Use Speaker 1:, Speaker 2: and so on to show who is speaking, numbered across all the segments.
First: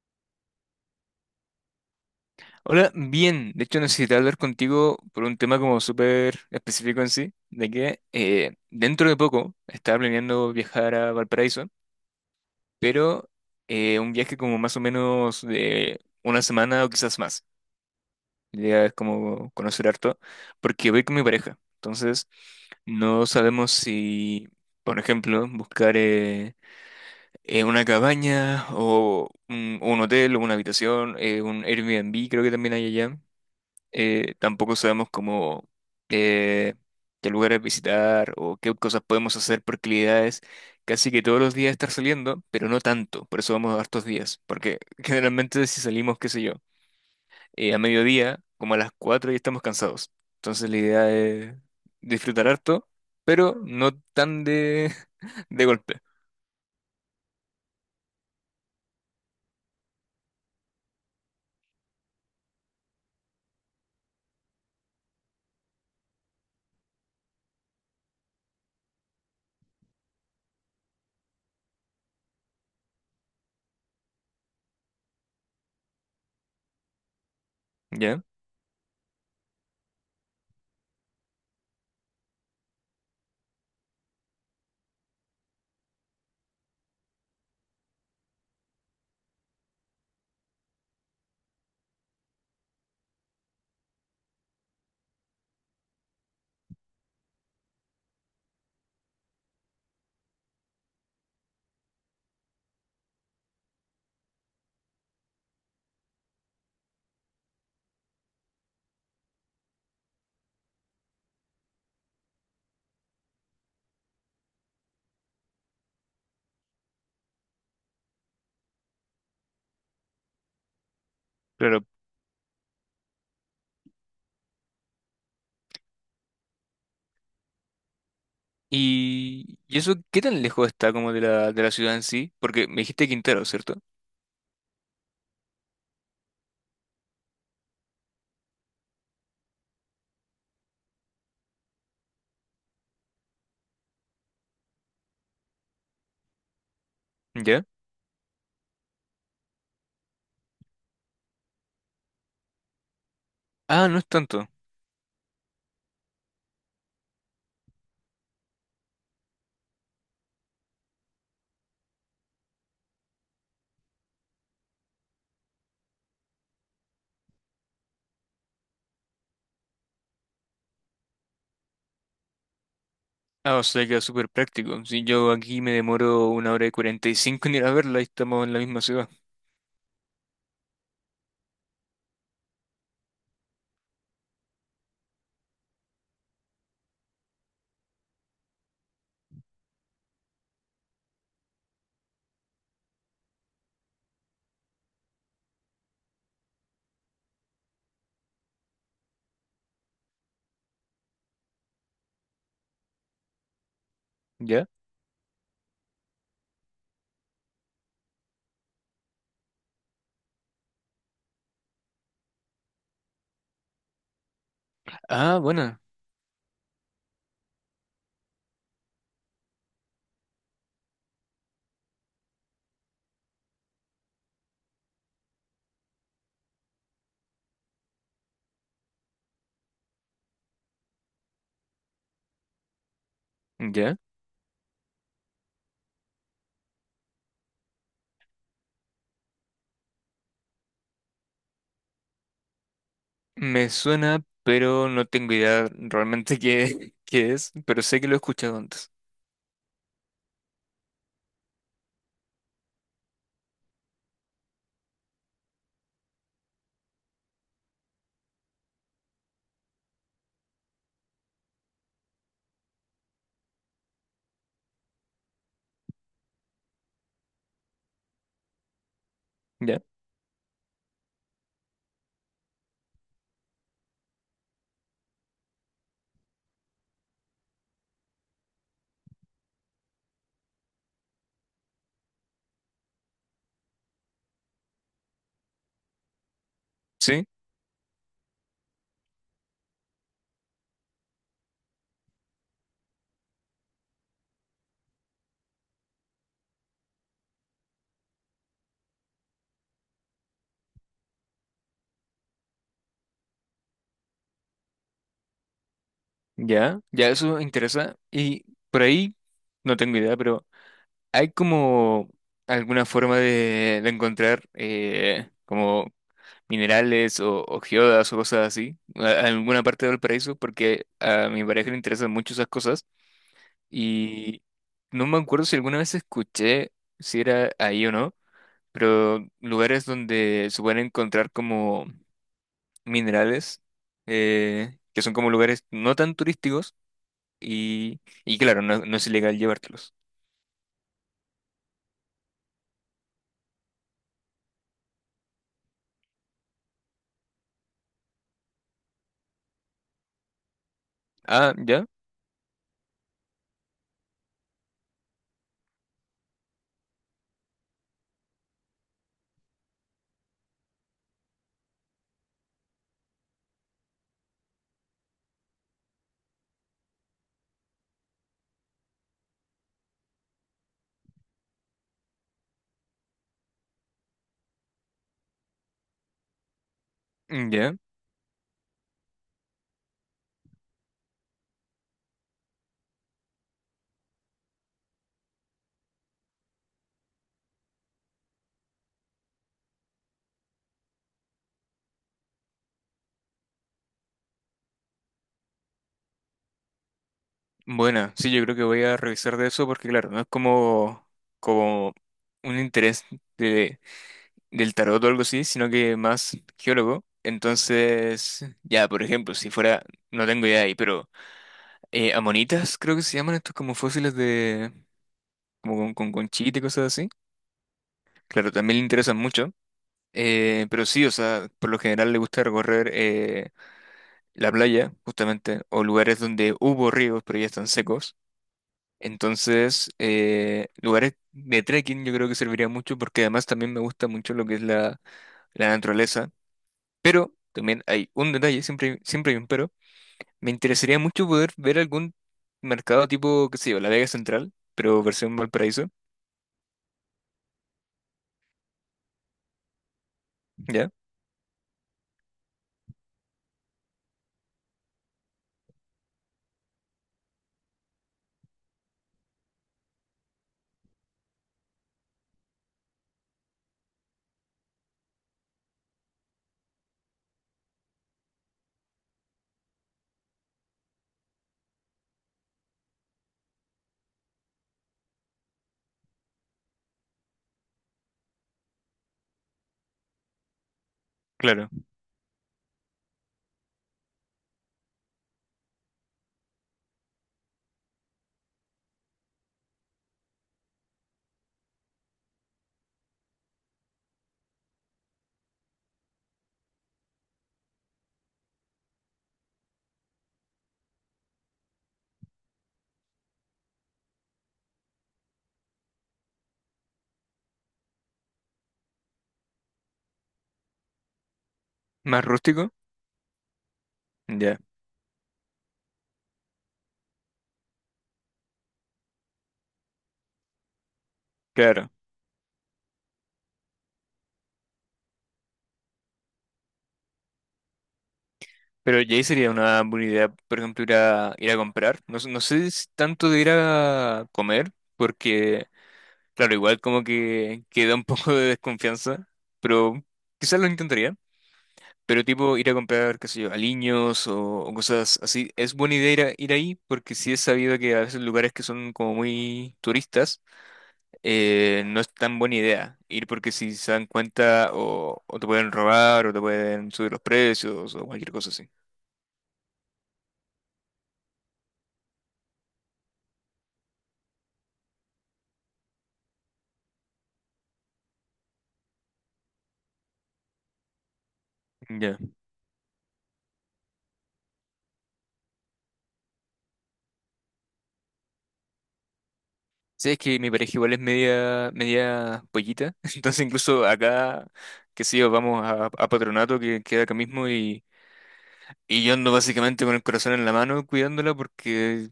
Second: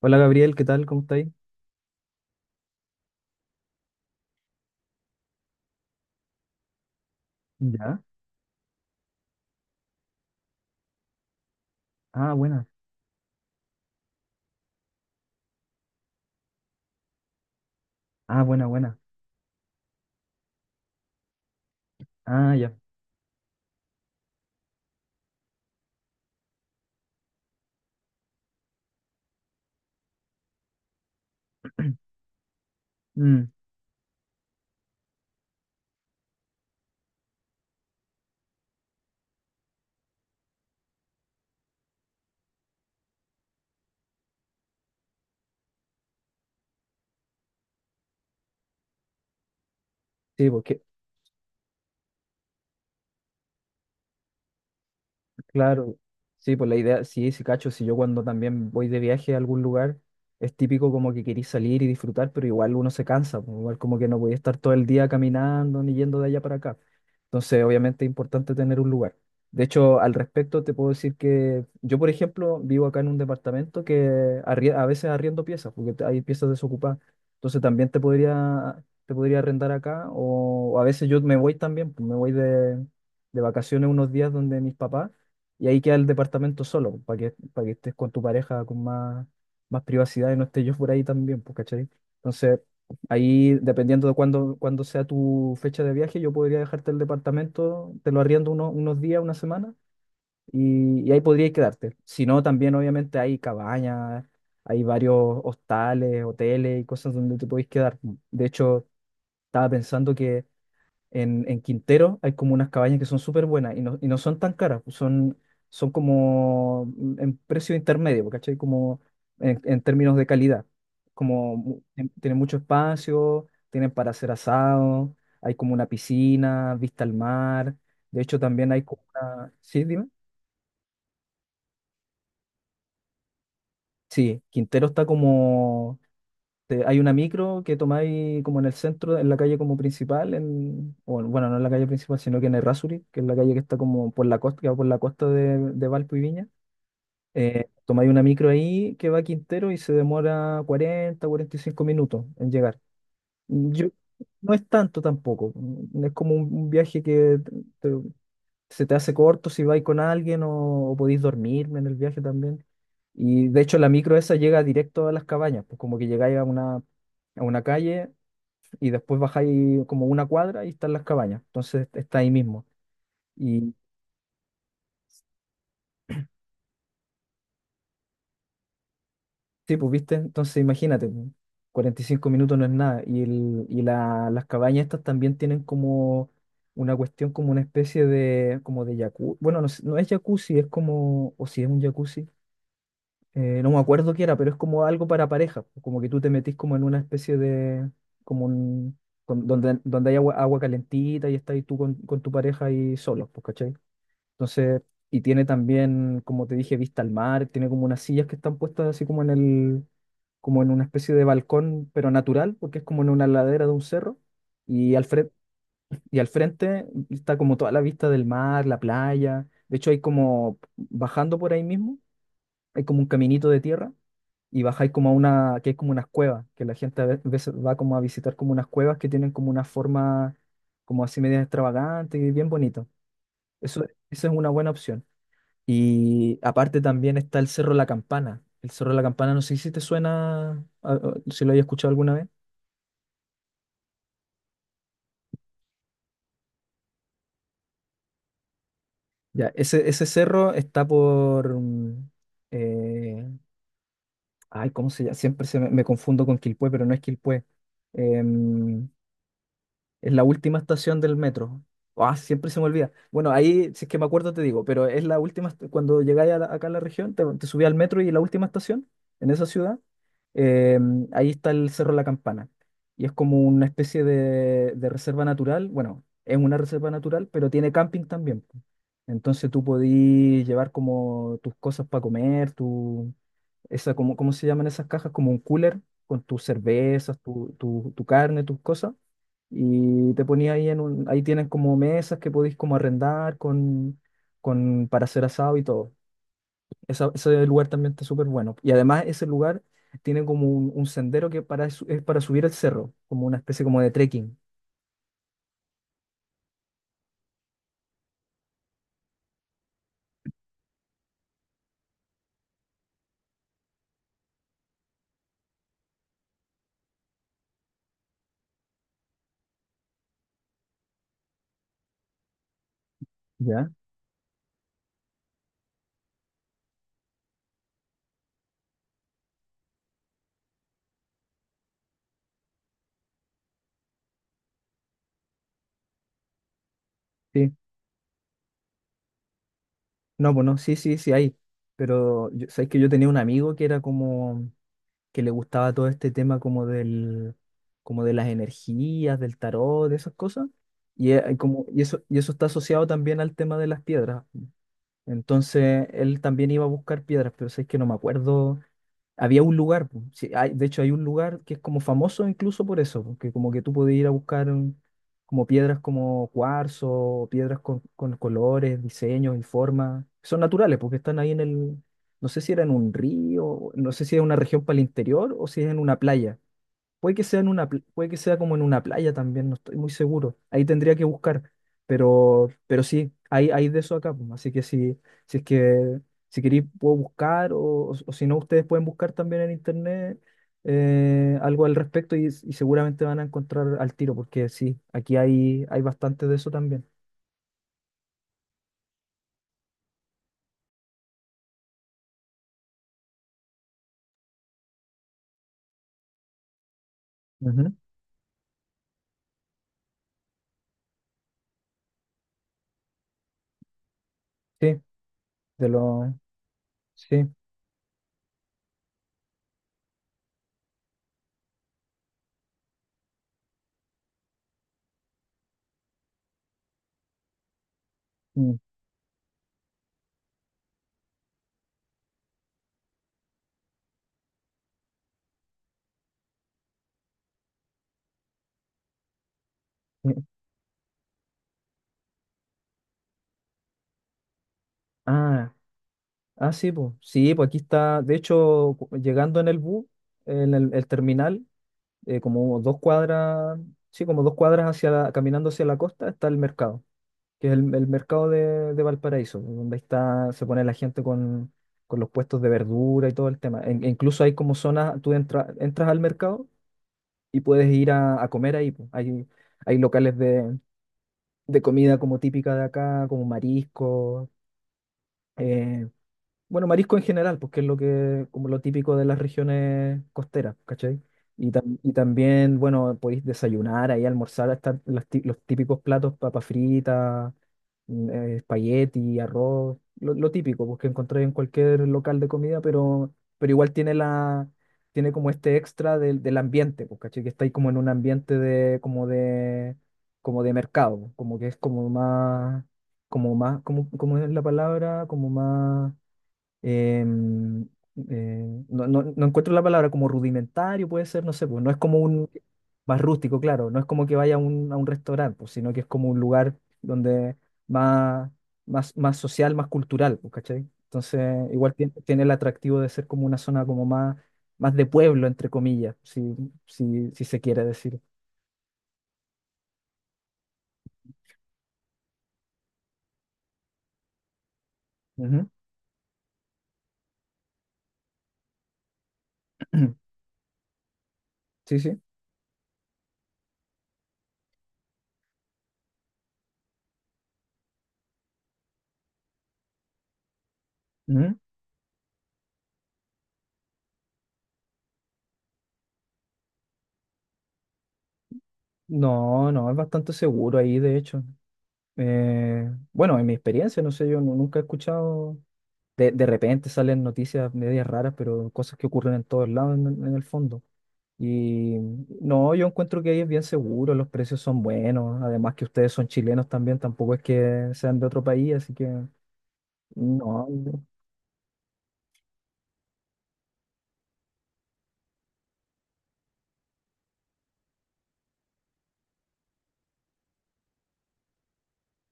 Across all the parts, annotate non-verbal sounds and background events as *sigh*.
Speaker 1: Hola Gabriel, ¿qué tal? ¿Cómo estáis?
Speaker 2: Hola, bien. De hecho, necesité hablar contigo por un tema como súper específico en sí, de
Speaker 1: Ya.
Speaker 2: que dentro de poco estaba planeando viajar a Valparaíso,
Speaker 1: Ah, buena.
Speaker 2: pero un viaje como más o menos de una semana o quizás más.
Speaker 1: Ah,
Speaker 2: La
Speaker 1: buena,
Speaker 2: idea es
Speaker 1: buena.
Speaker 2: como conocer harto, porque voy con mi pareja. Entonces,
Speaker 1: Ah, ya.
Speaker 2: no sabemos si, por ejemplo, buscar una cabaña o un hotel o una habitación, un
Speaker 1: *clears throat*
Speaker 2: Airbnb creo que también hay allá.
Speaker 1: Mm,
Speaker 2: Tampoco sabemos cómo eh, qué lugares visitar o qué cosas podemos hacer por actividades. Casi que todos los días estar saliendo, pero no tanto, por eso vamos a hartos días, porque *laughs* generalmente si salimos, qué sé yo, a mediodía, como a las 4 ya estamos cansados.
Speaker 1: sí,
Speaker 2: Entonces la
Speaker 1: porque
Speaker 2: idea es disfrutar harto, pero no tan de, *laughs* de
Speaker 1: claro,
Speaker 2: golpe,
Speaker 1: sí, pues la idea, sí, sí, cacho, si yo cuando también voy de viaje a algún lugar, es típico como que querís salir y disfrutar, pero igual uno se cansa, pues, igual como que no voy a estar todo el día caminando ni yendo de allá para acá. Entonces, obviamente es importante tener un lugar. De hecho, al respecto te puedo decir que yo, por ejemplo, vivo acá en un departamento que a veces arriendo piezas, porque hay piezas desocupadas. Entonces también
Speaker 2: ¿ya?
Speaker 1: te podría arrendar acá, o a veces yo me voy también, pues, me voy de vacaciones unos días donde mis papás. Y ahí queda el departamento solo, pues, para que estés con tu pareja con más, más privacidad y no esté yo por ahí también, pues, ¿cachai? Entonces, ahí, dependiendo de cuándo, cuándo sea tu fecha de viaje, yo podría dejarte el departamento, te lo arriendo unos días, una semana, y ahí podrías quedarte. Si no, también obviamente hay cabañas, hay varios hostales, hoteles y cosas donde te podéis quedar, pues. De hecho, estaba pensando en Quintero hay como unas cabañas que son súper buenas y no son tan caras, pues son, son como en precio intermedio, pues, ¿cachai? Como en términos de calidad. Como
Speaker 2: Claro.
Speaker 1: tienen mucho espacio, tienen para hacer asado, hay como una piscina, vista al mar. De hecho, también hay como una...
Speaker 2: Y
Speaker 1: ¿Sí,
Speaker 2: eso,
Speaker 1: dime?
Speaker 2: ¿qué tan lejos está como de de la ciudad en sí? Porque me dijiste Quintero, ¿cierto?
Speaker 1: Sí, Quintero está como hay una micro que tomáis como en el centro, en la calle como principal, en, o bueno, no en la calle principal, sino que en el Errázuriz, que es la calle que está como por la costa, que va por la costa de Valpo y Viña.
Speaker 2: ¿Ya?
Speaker 1: Tomáis una micro ahí que va a Quintero y se demora 40, 45 minutos en llegar. Yo,
Speaker 2: Ah, no es tanto.
Speaker 1: no es tanto tampoco, es como un viaje que se te hace corto si vais con alguien o podéis dormirme en el viaje también. Y de hecho la micro esa llega directo a las cabañas, pues como que llegáis a una calle y después bajáis como una cuadra y están las cabañas, entonces está ahí mismo.
Speaker 2: Ah, o
Speaker 1: Y
Speaker 2: sea, queda súper práctico. Si yo aquí me demoro una hora y 45 en ir a verla y estamos en la misma ciudad.
Speaker 1: sí, pues viste, entonces imagínate, 45 minutos no es nada. Y, el, las cabañas estas también tienen como una cuestión, como una especie de, como de jacuzzi, bueno, no, no es jacuzzi, es como, o si es un jacuzzi no me acuerdo qué era, pero es como algo para pareja, como que tú te metís como en una especie de, como un, donde, donde hay agua, agua calentita y estás ahí tú con tu pareja ahí solos, pues, ¿cachai?
Speaker 2: ¿Ya?
Speaker 1: Entonces, y tiene también, como te dije, vista al mar, tiene como unas sillas que están puestas así como en el, como en una especie de balcón, pero natural, porque es como en una ladera de un cerro, y al frente,
Speaker 2: Ah, bueno,
Speaker 1: y al frente está como toda la vista del mar, la playa, de hecho hay como, bajando por ahí mismo, hay como un caminito de tierra y bajáis como a una, que es como unas cuevas, que la gente a veces va como a visitar como unas cuevas que tienen como una forma como así media extravagante y bien bonito. Eso,
Speaker 2: ya.
Speaker 1: esa es una buena opción. Y aparte también está el Cerro La Campana. El Cerro La Campana, no sé si te suena, si lo hayas escuchado alguna vez.
Speaker 2: Me suena, pero no tengo idea realmente qué, *laughs* qué es, pero sé que lo he escuchado antes.
Speaker 1: Ya, ese cerro está por... eh, ay, ¿cómo se llama? Siempre se me, me confundo con Quilpué, pero no es Quilpué. Em, Es la última estación del metro. Ah, siempre se me olvida. Bueno, ahí, si es que me acuerdo, te digo, pero es la última, cuando llegáis a acá a la región, te subí al metro y la última estación, en esa ciudad,
Speaker 2: ¿Ya?
Speaker 1: eh, ahí está el Cerro La Campana. Y es como una especie de reserva natural. Bueno, es una reserva natural, pero tiene camping también, po. Entonces tú podís llevar como tus cosas para comer, esa, cómo, ¿cómo se llaman esas cajas? Como un cooler con tus cervezas,
Speaker 2: Sí,
Speaker 1: tu carne, tus cosas. Y te ponía ahí en un, ahí tienen como mesas que podéis como arrendar con, para hacer asado y todo. Ese lugar también está súper bueno. Y además ese lugar tiene como un sendero que para, es para subir el cerro, como una especie como de trekking.
Speaker 2: ya, ya eso me interesa. Y por ahí, no tengo idea, pero ¿hay como alguna forma de encontrar como minerales o geodas o cosas así, a alguna parte del paraíso, porque a mi pareja le interesan mucho esas cosas
Speaker 1: ¿Ya?
Speaker 2: y no me acuerdo si alguna vez escuché si era ahí o no, pero lugares donde se pueden encontrar como minerales, que son como lugares no tan turísticos
Speaker 1: Sí.
Speaker 2: y claro, no, no es ilegal llevártelos.
Speaker 1: No, pues no, sí, sí, sí, ahí. Pero sabéis que yo tenía un amigo que era como, que le gustaba todo este tema como del, como de las energías, del tarot, de esas cosas. Y,
Speaker 2: Ah,
Speaker 1: como,
Speaker 2: ya,
Speaker 1: y eso está asociado también al tema de las piedras. Entonces él también iba a buscar piedras, pero sé que no me acuerdo había un lugar, po. Sí, de hecho hay un lugar que es como famoso incluso por eso, porque como que tú podías ir a buscar como piedras como cuarzo, o piedras con colores, diseños y formas. Son naturales porque están ahí en el, no sé si era en un río, no sé si es una región para el interior o si es en una playa, puede que sea en
Speaker 2: mm,
Speaker 1: una,
Speaker 2: ya.
Speaker 1: puede que sea como en una playa también, no estoy muy seguro. Ahí tendría que buscar, pero sí, hay de eso acá, pues. Así que si, si es que si queréis puedo buscar o si no ustedes pueden buscar también en internet algo al respecto y seguramente van a encontrar al tiro, porque sí, aquí hay, hay bastante de eso también.
Speaker 2: Bueno, sí, yo creo que voy a revisar de eso porque claro, no es como, como un interés del tarot o algo así, sino que más geólogo.
Speaker 1: Ujú,
Speaker 2: Entonces, ya, por ejemplo, si fuera, no tengo idea ahí, pero amonitas creo que se llaman estos como fósiles de,
Speaker 1: sí, de
Speaker 2: como con
Speaker 1: lo,
Speaker 2: conchita y cosas así.
Speaker 1: sí.
Speaker 2: Claro, también le interesan mucho. Pero sí, o sea, por lo general le gusta recorrer la playa, justamente, o lugares donde hubo ríos, pero ya están secos.
Speaker 1: Mm,
Speaker 2: Entonces, lugares de trekking yo creo que serviría mucho porque además también me gusta mucho lo que es la naturaleza. Pero también hay un detalle, siempre, siempre hay un pero.
Speaker 1: mm.
Speaker 2: Me interesaría mucho poder ver algún mercado tipo, qué sé yo, La Vega Central, pero versión
Speaker 1: Ah,
Speaker 2: Valparaíso,
Speaker 1: ah, sí, pues aquí está, de hecho, llegando en el bus, en el
Speaker 2: ¿ya?
Speaker 1: terminal, como dos cuadras, sí, como dos cuadras hacia caminando hacia la costa está el mercado, que es el mercado de Valparaíso, donde ahí está, se pone la gente con los puestos de verdura y todo el tema. E incluso hay como zonas, tú entras al mercado y puedes ir a comer ahí, pues. Hay locales de comida como típica de acá, como marisco, eh, bueno, marisco en general, porque es lo que, como lo típico de las regiones costeras, ¿cachai? Y,
Speaker 2: Claro.
Speaker 1: y también, bueno, podéis desayunar ahí, almorzar, están los, los típicos platos, papa frita, espagueti, arroz, lo típico, porque encontráis en cualquier local de comida, pero igual tiene la, tiene como este extra del, del ambiente, pues, ¿cachai? Que estáis como en un ambiente de, como de, como de mercado, como que es como más, como más, como, como es la palabra, como más em, no, no encuentro la palabra como rudimentario, puede ser, no sé, pues no es como
Speaker 2: Más
Speaker 1: un
Speaker 2: rústico,
Speaker 1: más rústico, claro, no es como que vaya
Speaker 2: ya,
Speaker 1: a un restaurante, pues, sino que es como un lugar donde más, más, más social, más cultural, pues, ¿cachai? Entonces, igual
Speaker 2: claro.
Speaker 1: tiene el atractivo de ser como una zona como más, más de pueblo, entre comillas, si, si, si se quiere decir.
Speaker 2: Pero ya ahí sería una buena idea, por ejemplo, ir ir a comprar. No sé si tanto de ir a comer,
Speaker 1: Ujú.
Speaker 2: porque, claro, igual como que queda un *laughs* poco de desconfianza, pero
Speaker 1: *clears throat*
Speaker 2: quizás lo intentaría.
Speaker 1: Sí, sí.
Speaker 2: Pero tipo ir a comprar, qué sé yo, aliños o cosas así, es buena idea ir, ir ahí porque sí es sabido que a veces lugares que son como muy turistas,
Speaker 1: Ujú.
Speaker 2: no es tan buena idea ir porque si se dan cuenta o te pueden robar o te pueden subir los precios o cualquier cosa así.
Speaker 1: No, no, es bastante seguro ahí, de hecho. Bueno, en mi experiencia, no sé, yo nunca he escuchado, de repente salen noticias medias raras, pero cosas que ocurren en todos lados en el fondo. Y
Speaker 2: Ya.
Speaker 1: no, yo encuentro que ahí es bien seguro, los precios son buenos, además que ustedes son chilenos también, tampoco es que sean de otro país, así que
Speaker 2: Sí, es que
Speaker 1: no,
Speaker 2: mi pareja igual es media, media pollita, *laughs* entonces incluso acá, qué sé yo, vamos a Patronato que queda acá mismo y... Y yo ando básicamente con el corazón en la mano cuidándola porque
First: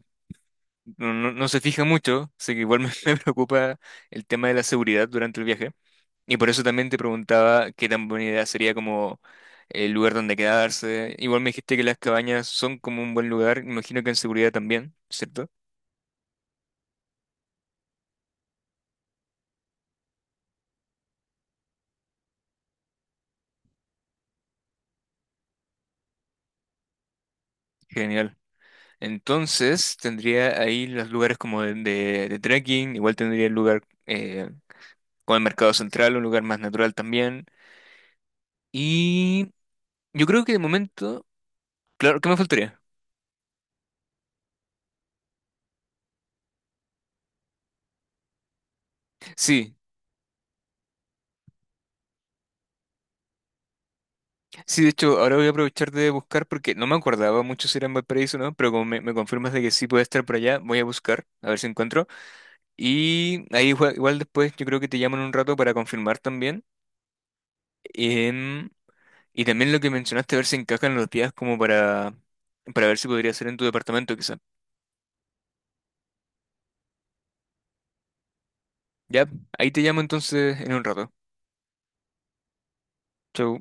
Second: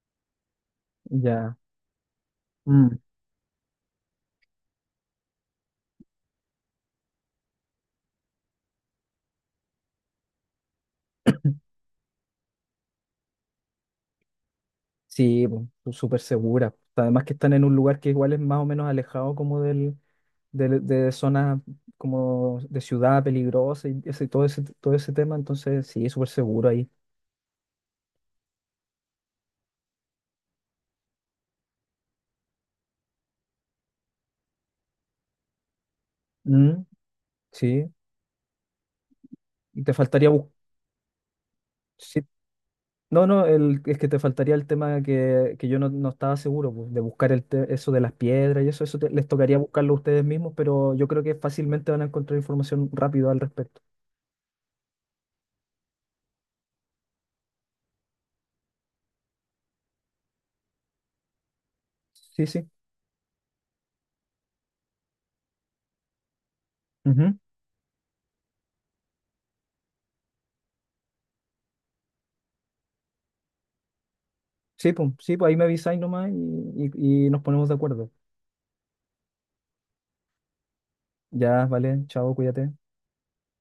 Speaker 2: no
Speaker 1: ya.
Speaker 2: se fija mucho, así que igual me,
Speaker 1: Mm.
Speaker 2: *laughs* me preocupa el tema de la seguridad durante el viaje. Y por eso también te preguntaba qué tan buena idea sería como el lugar donde quedarse. Igual me dijiste que las cabañas son como un buen lugar, imagino que en seguridad también,
Speaker 1: Sí,
Speaker 2: ¿cierto?
Speaker 1: po, súper segura. Además que están en un lugar que igual es más o menos alejado como del, de zonas como de ciudad peligrosa y ese, todo ese, todo ese tema, entonces sí, súper seguro ahí.
Speaker 2: Genial. Entonces tendría ahí los lugares como de, de trekking, igual tendría el lugar con el mercado central, un lugar más
Speaker 1: Mm,
Speaker 2: natural también.
Speaker 1: sí,
Speaker 2: Y
Speaker 1: y te
Speaker 2: yo
Speaker 1: faltaría
Speaker 2: creo que de momento, claro,
Speaker 1: sí.
Speaker 2: ¿qué me faltaría?
Speaker 1: No, no, el, es que te faltaría el tema que yo no, no estaba seguro, pues, de buscar el eso de las piedras y eso, les tocaría
Speaker 2: Sí,
Speaker 1: buscarlo ustedes mismos, pero yo creo que fácilmente van a encontrar información rápido al respecto.
Speaker 2: sí, de hecho, ahora voy a aprovechar de buscar porque no me acordaba mucho si era en Valparaíso o no, pero como me confirmas de que sí puede estar por allá, voy a buscar, a ver si encuentro.
Speaker 1: Sí, sí.
Speaker 2: Y ahí igual, igual después yo creo que te llaman un rato para confirmar también. Em, y también lo que mencionaste, a ver si encajan los días como para ver si podría ser en tu departamento quizá.
Speaker 1: Sí, pues ahí me avisáis nomás y nos ponemos de acuerdo.
Speaker 2: Ya, ahí te llamo entonces en un rato.
Speaker 1: Ya, vale, chao, cuídate.
Speaker 2: Chau.